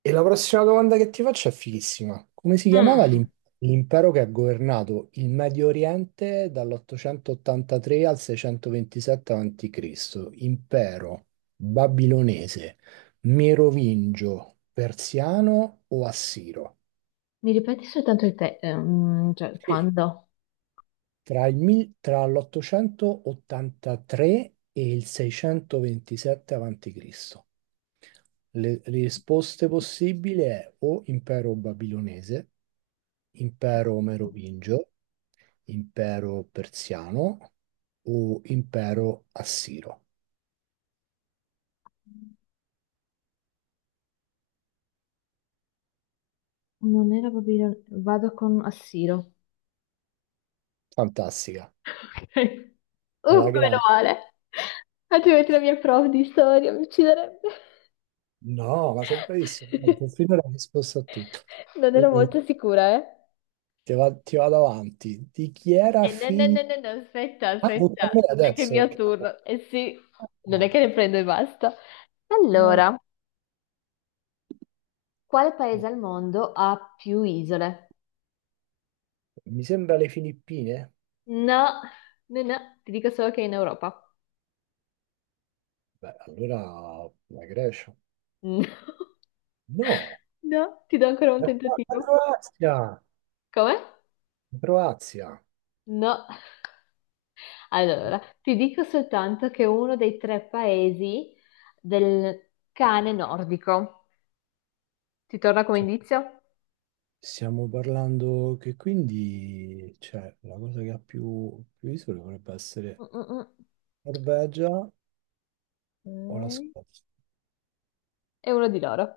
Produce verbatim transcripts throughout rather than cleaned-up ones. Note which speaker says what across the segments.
Speaker 1: E la prossima domanda che ti faccio è fighissima. Come si chiamava
Speaker 2: Mm.
Speaker 1: l'im- l'impero che ha governato il Medio Oriente dall'ottocentoottantatré al seicentoventisette avanti Cristo? Impero babilonese, merovingio, persiano o assiro?
Speaker 2: Mi ripeti soltanto il te, ehm, cioè
Speaker 1: Sì.
Speaker 2: quando?
Speaker 1: Tra il mil- tra l'ottocentoottantatré e il seicentoventisette avanti Cristo. Le risposte possibili è o impero babilonese, impero merovingio, impero persiano o impero assiro.
Speaker 2: Non era Babilonia, vado con Assiro.
Speaker 1: Fantastica.
Speaker 2: Ok. Uh,
Speaker 1: Alla
Speaker 2: meno
Speaker 1: grande.
Speaker 2: male. Altrimenti la mia prof di storia mi ucciderebbe.
Speaker 1: No, ma sei bravissimo. Guarda, finora hai risposto a tutto.
Speaker 2: Non
Speaker 1: Eh.
Speaker 2: ero molto sicura, eh?
Speaker 1: Ti va- ti vado avanti. Di chi era
Speaker 2: Eh, no, no,
Speaker 1: figlio?
Speaker 2: no, no, no, aspetta,
Speaker 1: Ah,
Speaker 2: aspetta.
Speaker 1: tocca a me
Speaker 2: è Anche il
Speaker 1: adesso.
Speaker 2: mio
Speaker 1: Che-
Speaker 2: turno. Eh sì, non è
Speaker 1: ah,
Speaker 2: che ne prendo e basta.
Speaker 1: ah,
Speaker 2: Allora, quale paese
Speaker 1: no.
Speaker 2: al mondo ha più isole?
Speaker 1: Mi sembra le Filippine.
Speaker 2: No, no, no, ti dico solo che è in Europa.
Speaker 1: Beh, allora la Grecia.
Speaker 2: No.
Speaker 1: No.
Speaker 2: No, ti do ancora un
Speaker 1: La Cro- la
Speaker 2: tentativo.
Speaker 1: Croazia,
Speaker 2: Come?
Speaker 1: la Croazia.
Speaker 2: No. Allora, ti dico soltanto che è uno dei tre paesi del cane nordico. Ti torna come
Speaker 1: Cioè,
Speaker 2: indizio?
Speaker 1: stiamo parlando che quindi, cioè, la cosa che ha più, più isole dovrebbe
Speaker 2: Mm,
Speaker 1: essere
Speaker 2: mm, mm.
Speaker 1: Norvegia o la
Speaker 2: Ok.
Speaker 1: Scozia?
Speaker 2: È uno di loro.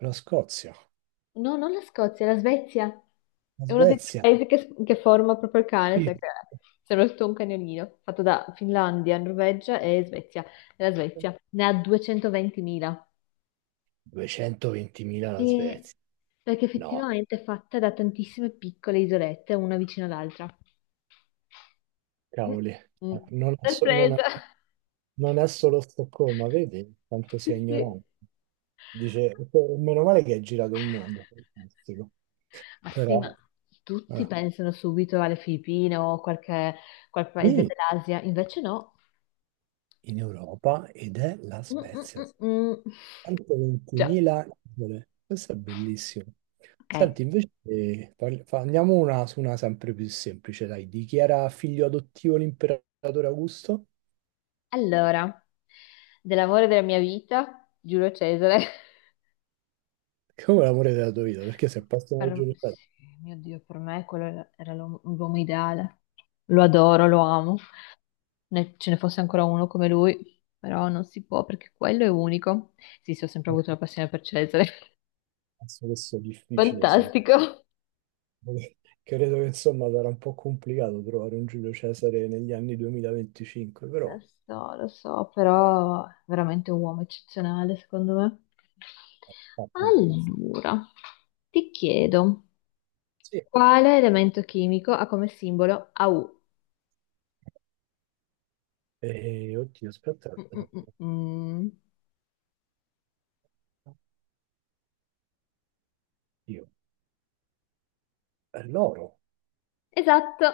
Speaker 1: La Scozia,
Speaker 2: No, non la Scozia, la Svezia.
Speaker 1: la
Speaker 2: È uno dei tre
Speaker 1: Svezia.
Speaker 2: paesi che, che forma proprio il cane,
Speaker 1: Sì.
Speaker 2: sai che sembra tutto un cagnolino, fatto da Finlandia, Norvegia e Svezia. E La Svezia ne ha duecentoventimila.
Speaker 1: duecentoventimila la
Speaker 2: E-
Speaker 1: Svezia.
Speaker 2: Perché
Speaker 1: No,
Speaker 2: effettivamente è fatta da tantissime piccole isolette, una vicino all'altra. Mm,
Speaker 1: cavoli,
Speaker 2: mm.
Speaker 1: non è, so- non è-
Speaker 2: Sorpresa!
Speaker 1: non è solo Stoccolma, vedi quanto sia
Speaker 2: Sì, sì.
Speaker 1: ignorante. Dice, meno male che hai girato il mondo, fantastico.
Speaker 2: Ma sì, ma
Speaker 1: Però,
Speaker 2: tutti
Speaker 1: eh.
Speaker 2: pensano subito alle Filippine o qualche, qual paese
Speaker 1: Dimmi,
Speaker 2: dell'Asia, invece no.
Speaker 1: in Europa ed è la
Speaker 2: Mm, mm,
Speaker 1: Svezia.
Speaker 2: mm, mm. Già,
Speaker 1: centoventimila isole. Questo è bellissimo.
Speaker 2: ok.
Speaker 1: Senti, invece eh, parli- fa- andiamo una, su una sempre più semplice, dai. Di chi era figlio adottivo l'imperatore Augusto?
Speaker 2: Allora, dell'amore della mia vita, Giulio Cesare.
Speaker 1: Come l'amore della tua vita? Perché se passa una
Speaker 2: Per-
Speaker 1: giornata,
Speaker 2: sì, mio Dio, per me quello era l'uomo l'uomo ideale. Lo adoro, lo amo. Ne- ce ne fosse ancora uno come lui, però non si può perché quello è unico. Sì, sì, ho sempre avuto una passione per Cesare.
Speaker 1: penso che sia difficile, sì.
Speaker 2: Fantastico.
Speaker 1: Credo che insomma sarà un po' complicato trovare un Giulio Cesare negli anni duemilaventicinque,
Speaker 2: Lo
Speaker 1: però...
Speaker 2: so, lo so, però è veramente un uomo eccezionale, secondo me. Allora, ti chiedo,
Speaker 1: Sì.
Speaker 2: quale elemento chimico ha come simbolo A U?
Speaker 1: Eh, oddio, aspetta,
Speaker 2: Mm, mm,
Speaker 1: aspetta.
Speaker 2: mm, mm.
Speaker 1: Io. È l'oro.
Speaker 2: Esatto.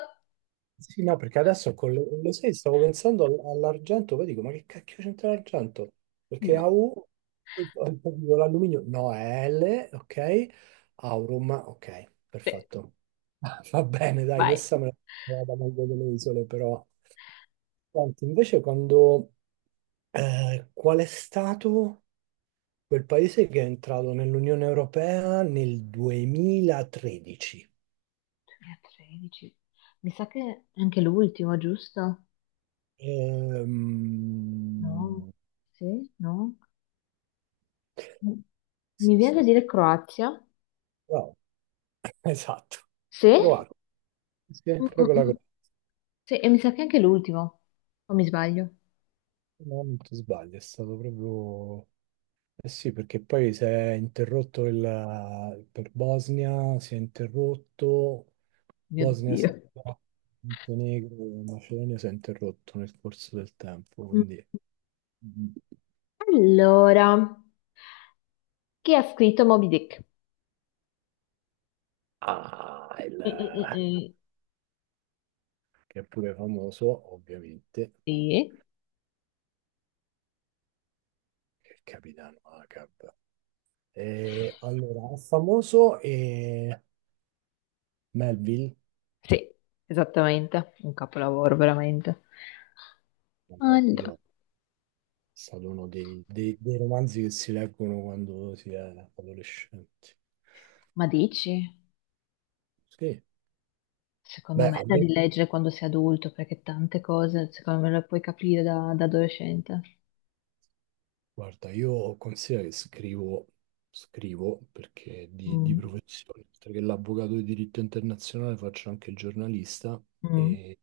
Speaker 1: Sì, no, perché adesso con le, lo sai, stavo pensando all- all'argento, poi dico, ma che cacchio c'entra l'argento? Perché
Speaker 2: No.
Speaker 1: A U, eh, poi dico, l'alluminio, no, è L, ok, aurum, ok,
Speaker 2: Sì,
Speaker 1: perfetto. Va bene, dai,
Speaker 2: vai.
Speaker 1: questa me la vado meglio delle isole, però. Senti, invece quando, eh, qual è stato quel paese che è entrato nell'Unione Europea nel duemilatredici?
Speaker 2: tredici. Mi sa che è anche l'ultimo, giusto? No,
Speaker 1: Ehm,
Speaker 2: sì, no.
Speaker 1: sì,
Speaker 2: Mi viene da
Speaker 1: sì.
Speaker 2: dire Croazia?
Speaker 1: Esatto,
Speaker 2: Sì?
Speaker 1: croato, sì, è
Speaker 2: Mm, mm,
Speaker 1: proprio la
Speaker 2: mm.
Speaker 1: Croazia,
Speaker 2: Sì, e mi sa che anche l'ultimo, o mi sbaglio?
Speaker 1: no, non ti sbagli, è stato proprio... Eh sì, perché poi si è interrotto il... per Bosnia, si è interrotto,
Speaker 2: Mio
Speaker 1: Bosnia,
Speaker 2: Dio.
Speaker 1: Serbia, Montenegro, Macedonia si è interrotto nel corso del tempo,
Speaker 2: Mm.
Speaker 1: quindi... Mm.
Speaker 2: Allora, chi ha scritto Moby Dick?
Speaker 1: Ah, il...
Speaker 2: Mm, mm, mm, mm.
Speaker 1: che è pure famoso, ovviamente,
Speaker 2: Sì,
Speaker 1: il capitano Ahab. E, allora, famoso e Melville,
Speaker 2: Sì, esattamente, un capolavoro veramente.
Speaker 1: vabbè,
Speaker 2: Allora,
Speaker 1: quello stato uno dei, dei- dei romanzi che si leggono quando si è adolescenti.
Speaker 2: ma dici?
Speaker 1: Sì,
Speaker 2: Secondo
Speaker 1: beh,
Speaker 2: me è
Speaker 1: a
Speaker 2: da
Speaker 1: me-
Speaker 2: rileggere quando sei adulto, perché tante cose, secondo me, le puoi capire da, da adolescente.
Speaker 1: guarda, io considero che scrivo, scrivo perché di, di
Speaker 2: Mm,
Speaker 1: professione, oltre che l'avvocato di diritto internazionale faccio anche il giornalista
Speaker 2: mm.
Speaker 1: e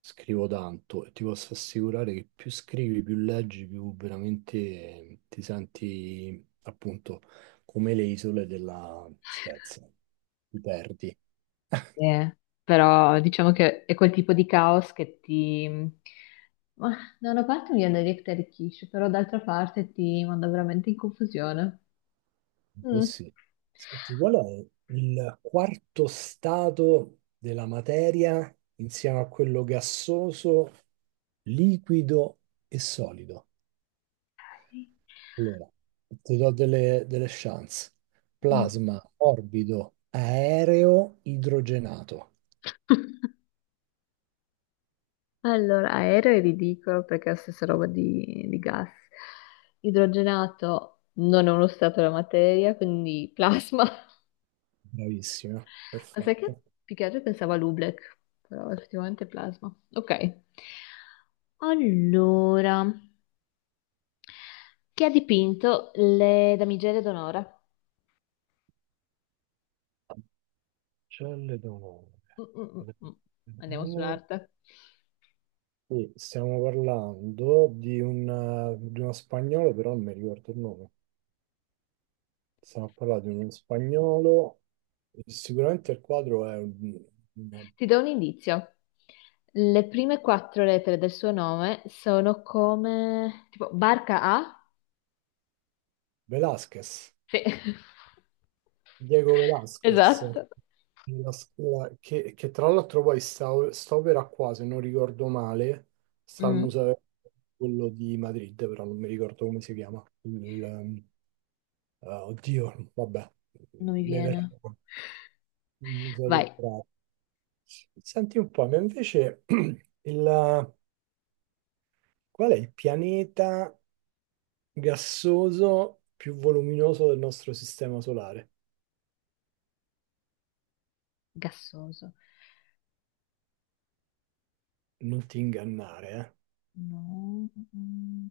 Speaker 1: scrivo tanto e ti posso assicurare che più scrivi, più leggi, più veramente eh, ti senti appunto come le isole della Svezia, ti perdi.
Speaker 2: Eh, però diciamo che è quel tipo di caos che ti... Ma, da una parte mi viene da dire che ti arricchisce, però d'altra parte ti manda veramente in confusione.
Speaker 1: Un po'
Speaker 2: Mm.
Speaker 1: sì. Senti, qual è il quarto stato della materia insieme a quello gassoso, liquido e solido? Allora, ti do delle, delle chance.
Speaker 2: Mm.
Speaker 1: Plasma, morbido, aereo, idrogenato.
Speaker 2: Allora, aereo è ridicolo perché è la stessa roba di, di gas. Idrogenato non è uno stato della materia, quindi plasma. Ma
Speaker 1: Bravissima,
Speaker 2: sai che
Speaker 1: perfetto.
Speaker 2: più che altro pensavo a Lublek, però effettivamente è plasma. Ok. Allora. Chi ha dipinto le damigelle d'onore?
Speaker 1: Ancelle d'onore.
Speaker 2: Mm, mm, mm, mm. Andiamo
Speaker 1: D'onore.
Speaker 2: sull'arte.
Speaker 1: Sì, stiamo parlando di un, eh, di uno spagnolo, però non mi ricordo il nome. Stiamo a parlare di uno spagnolo. Sicuramente il quadro è un, un
Speaker 2: Ti do un indizio. Le prime quattro lettere del suo nome sono come... Tipo, barca A?
Speaker 1: Velázquez,
Speaker 2: Sì,
Speaker 1: Diego Velázquez,
Speaker 2: esatto.
Speaker 1: della scuola- che, che tra l'altro poi sta, sta opera qua, se non ricordo male, sta al
Speaker 2: Mm,
Speaker 1: museo quello di Madrid, però non mi ricordo come si chiama. Il, ehm, ah, oddio, vabbè,
Speaker 2: non mi
Speaker 1: mi verrà
Speaker 2: viene.
Speaker 1: il museo del
Speaker 2: Vai,
Speaker 1: Prado. Senti un po', ma invece il, qual è il pianeta gassoso più voluminoso del nostro sistema solare?
Speaker 2: gassoso.
Speaker 1: Non ti ingannare, eh.
Speaker 2: No, mm, mm.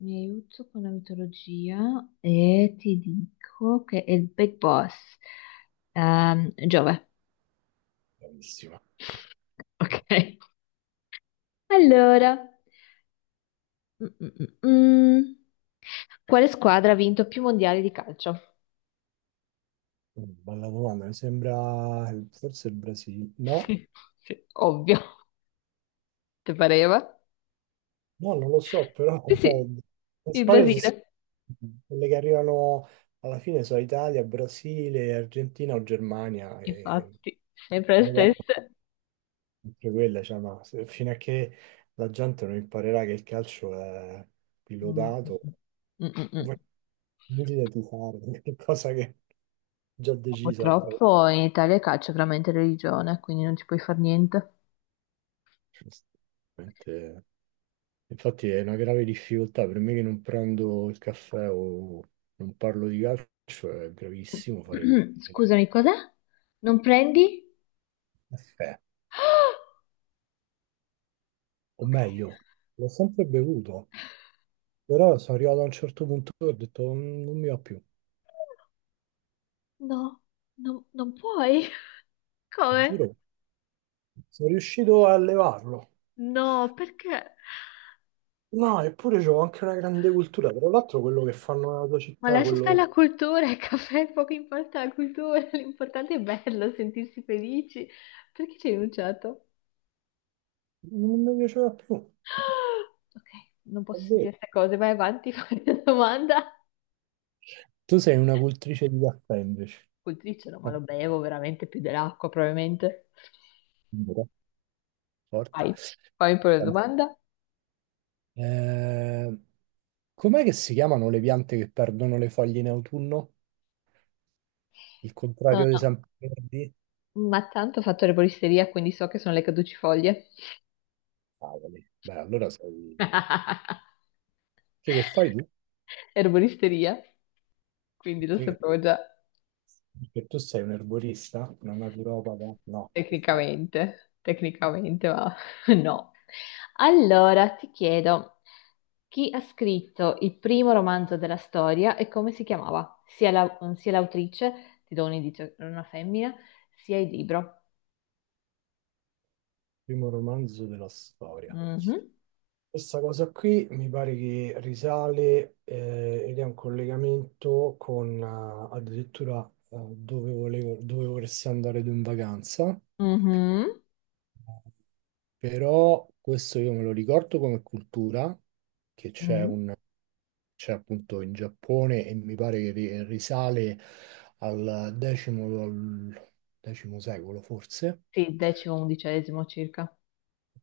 Speaker 2: mi aiuto con la mitologia e ti dico che è il Big Boss. Ehm, Giove.
Speaker 1: Bravissima.
Speaker 2: Ok. Allora, mm, mm, mm, mm. quale squadra ha vinto più mondiali di calcio?
Speaker 1: Bella domanda, mi sembra forse il Brasile. No,
Speaker 2: Sì, sì, ovvio, ti pareva?
Speaker 1: no, non lo so, però
Speaker 2: Sì,
Speaker 1: so-
Speaker 2: sì,
Speaker 1: le
Speaker 2: il
Speaker 1: squadre sono
Speaker 2: Brasile.
Speaker 1: quelle che arrivano alla fine sono Italia, Brasile, Argentina o Germania e
Speaker 2: Infatti. Sempre le
Speaker 1: le guardo
Speaker 2: stesse.
Speaker 1: sempre quella, cioè, ma se- fino a che la gente non imparerà che il calcio è
Speaker 2: Mm, mm,
Speaker 1: pilotato,
Speaker 2: mm, mm.
Speaker 1: è
Speaker 2: mm.
Speaker 1: inutile tifare, è qualcosa che già decisa. Eh,
Speaker 2: Purtroppo in Italia il calcio è veramente religione, quindi non ci puoi fare niente.
Speaker 1: giustamente. Infatti è una grave difficoltà per me che non prendo il caffè o non parlo di calcio, è gravissimo fare pubblica.
Speaker 2: Scusami, cos'è? Non prendi?
Speaker 1: Caffè.
Speaker 2: Ah,
Speaker 1: O
Speaker 2: ok.
Speaker 1: meglio, l'ho sempre bevuto, però sono arrivato a un certo punto e ho detto "Mm, non mi va più,
Speaker 2: No, non non puoi. Come?
Speaker 1: giuro, sono riuscito a levarlo."
Speaker 2: No, perché?
Speaker 1: No, eppure c'ho anche una grande cultura, tra l'altro quello che fanno nella tua
Speaker 2: Ma
Speaker 1: città,
Speaker 2: lascia stare
Speaker 1: quello
Speaker 2: la cultura, il caffè, poco importa la cultura, l'importante è bello, sentirsi felici. Perché ci hai rinunciato?
Speaker 1: non mi piaceva più,
Speaker 2: Ok, non
Speaker 1: è
Speaker 2: posso dire
Speaker 1: vero.
Speaker 2: queste cose, vai avanti, fai la domanda.
Speaker 1: Tu sei una cultrice di caffè invece.
Speaker 2: Coltricelo, ma lo bevo veramente più dell'acqua, probabilmente.
Speaker 1: Eh, Forte.
Speaker 2: Vai, fammi pure la domanda.
Speaker 1: Eh, com'è che si chiamano le piante che perdono le foglie in autunno? Il
Speaker 2: No,
Speaker 1: contrario dei
Speaker 2: no,
Speaker 1: sempreverdi?
Speaker 2: ma tanto ho fatto erboristeria, quindi so che sono le caducifoglie.
Speaker 1: Cavoli. Beh, allora sei... Che, che fai tu?
Speaker 2: Erboristeria, quindi lo
Speaker 1: Perché,
Speaker 2: sapevo già
Speaker 1: perché tu sei un erborista, una naturopata? No, no, che fai?
Speaker 2: tecnicamente, tecnicamente, ma no. Allora, ti chiedo, chi ha scritto il primo romanzo della storia e come si chiamava? Sia la- sia l'autrice, ti do un indizio, era una femmina, sia il libro.
Speaker 1: Primo romanzo della storia.
Speaker 2: Mhm,
Speaker 1: Questa cosa qui mi pare che risale eh, ed è un collegamento con eh, addirittura eh, dove volevo, dove vorresti andare tu in vacanza.
Speaker 2: mhm,
Speaker 1: Però questo io me lo ricordo come cultura, che c'è
Speaker 2: mm.
Speaker 1: un- c'è appunto in Giappone e mi pare che ri- risale al X, al X secolo forse,
Speaker 2: Sì, decimo, undicesimo circa.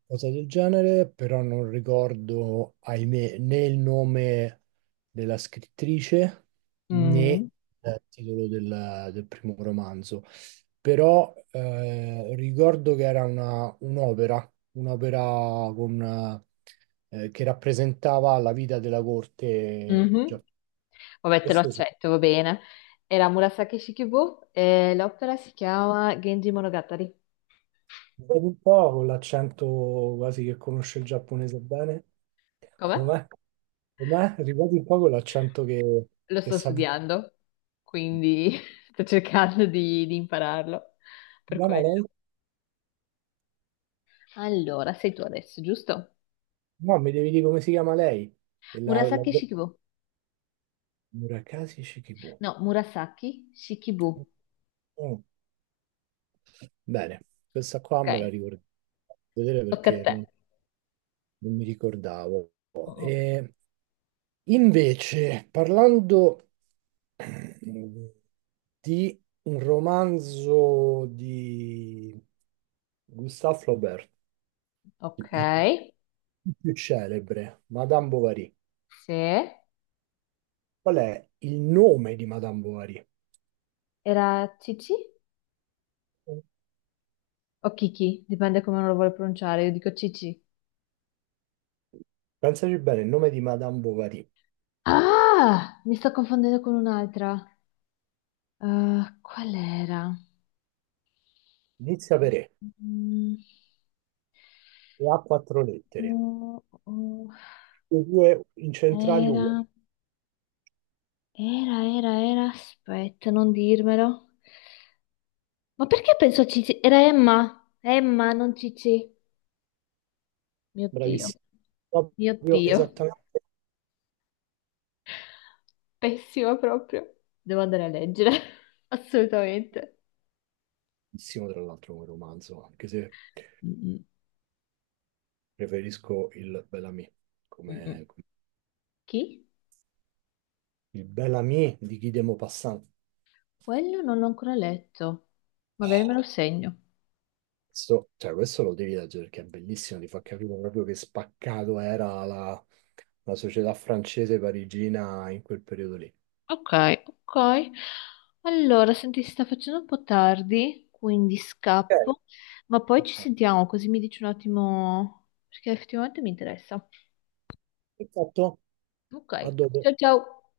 Speaker 1: cosa del genere, però non ricordo, ahimè, né il nome della scrittrice né
Speaker 2: Mm,
Speaker 1: il titolo del, del primo romanzo. Però eh, ricordo che era una- un'opera, un'opera con, eh, che rappresentava la vita della corte.
Speaker 2: mhm. Vabbè, te lo
Speaker 1: Questo sì.
Speaker 2: accetto, va bene. Era Murasaki Shikibu e l'opera si chiama Genji Monogatari.
Speaker 1: Vedi un po' con l'accento quasi che conosce il giapponese bene.
Speaker 2: Come?
Speaker 1: Com'è? Com'è? Ripeti un po' con l'accento che,
Speaker 2: Lo
Speaker 1: che
Speaker 2: sto
Speaker 1: sa.
Speaker 2: studiando, quindi sto cercando di di impararlo per
Speaker 1: Chiama lei?
Speaker 2: quello. Allora, sei tu adesso, giusto?
Speaker 1: No, mi devi dire come si chiama lei. E la, la...
Speaker 2: Murasaki Shikibu.
Speaker 1: Murakami Shikibu.
Speaker 2: No, Murasaki Shikibu.
Speaker 1: Mm. Bene, questa qua me
Speaker 2: Ok,
Speaker 1: la ricordo. Vedere
Speaker 2: tocca a
Speaker 1: perché
Speaker 2: te.
Speaker 1: non, non mi ricordavo.
Speaker 2: Mm,
Speaker 1: E invece, parlando di un romanzo di Gustave Flaubert,
Speaker 2: Ok,
Speaker 1: il più celebre, Madame Bovary.
Speaker 2: se
Speaker 1: Qual è il nome di Madame Bovary?
Speaker 2: era Cici o Kiki, dipende come uno lo vuole pronunciare, io dico Cici.
Speaker 1: Pensaci bene, il nome di Madame Bovary
Speaker 2: Ah, mi sto confondendo con un'altra. Eh, qual era?
Speaker 1: inizia per E
Speaker 2: Mm,
Speaker 1: e ha quattro lettere,
Speaker 2: mm, mm.
Speaker 1: le due incentrali U E,
Speaker 2: Era, era, era, era, aspetta, non dirmelo. Ma perché penso a Cici? Era Emma. Emma, non Cici. Mio Dio,
Speaker 1: bravissimo,
Speaker 2: mio
Speaker 1: proprio
Speaker 2: Dio.
Speaker 1: esattamente
Speaker 2: Pessima proprio. Devo andare a leggere. Assolutamente.
Speaker 1: bravissimo tra l'altro come romanzo, anche se
Speaker 2: Mm,
Speaker 1: preferisco il Bellamy,
Speaker 2: mm, mm.
Speaker 1: come, come-
Speaker 2: Chi?
Speaker 1: il Bellamy di Guy de Maupassant.
Speaker 2: Quello non l'ho ancora letto. Magari me lo segno.
Speaker 1: Questo, cioè, questo lo devi leggere perché è bellissimo, ti fa capire proprio che spaccato era la, la società francese parigina in quel periodo lì.
Speaker 2: Ok, ok. Allora, senti, si sta facendo un po' tardi, quindi
Speaker 1: Ok,
Speaker 2: scappo. Ma poi ci sentiamo, così mi dici un attimo, perché effettivamente mi interessa.
Speaker 1: perfetto,
Speaker 2: Ok,
Speaker 1: a dopo.
Speaker 2: ciao ciao.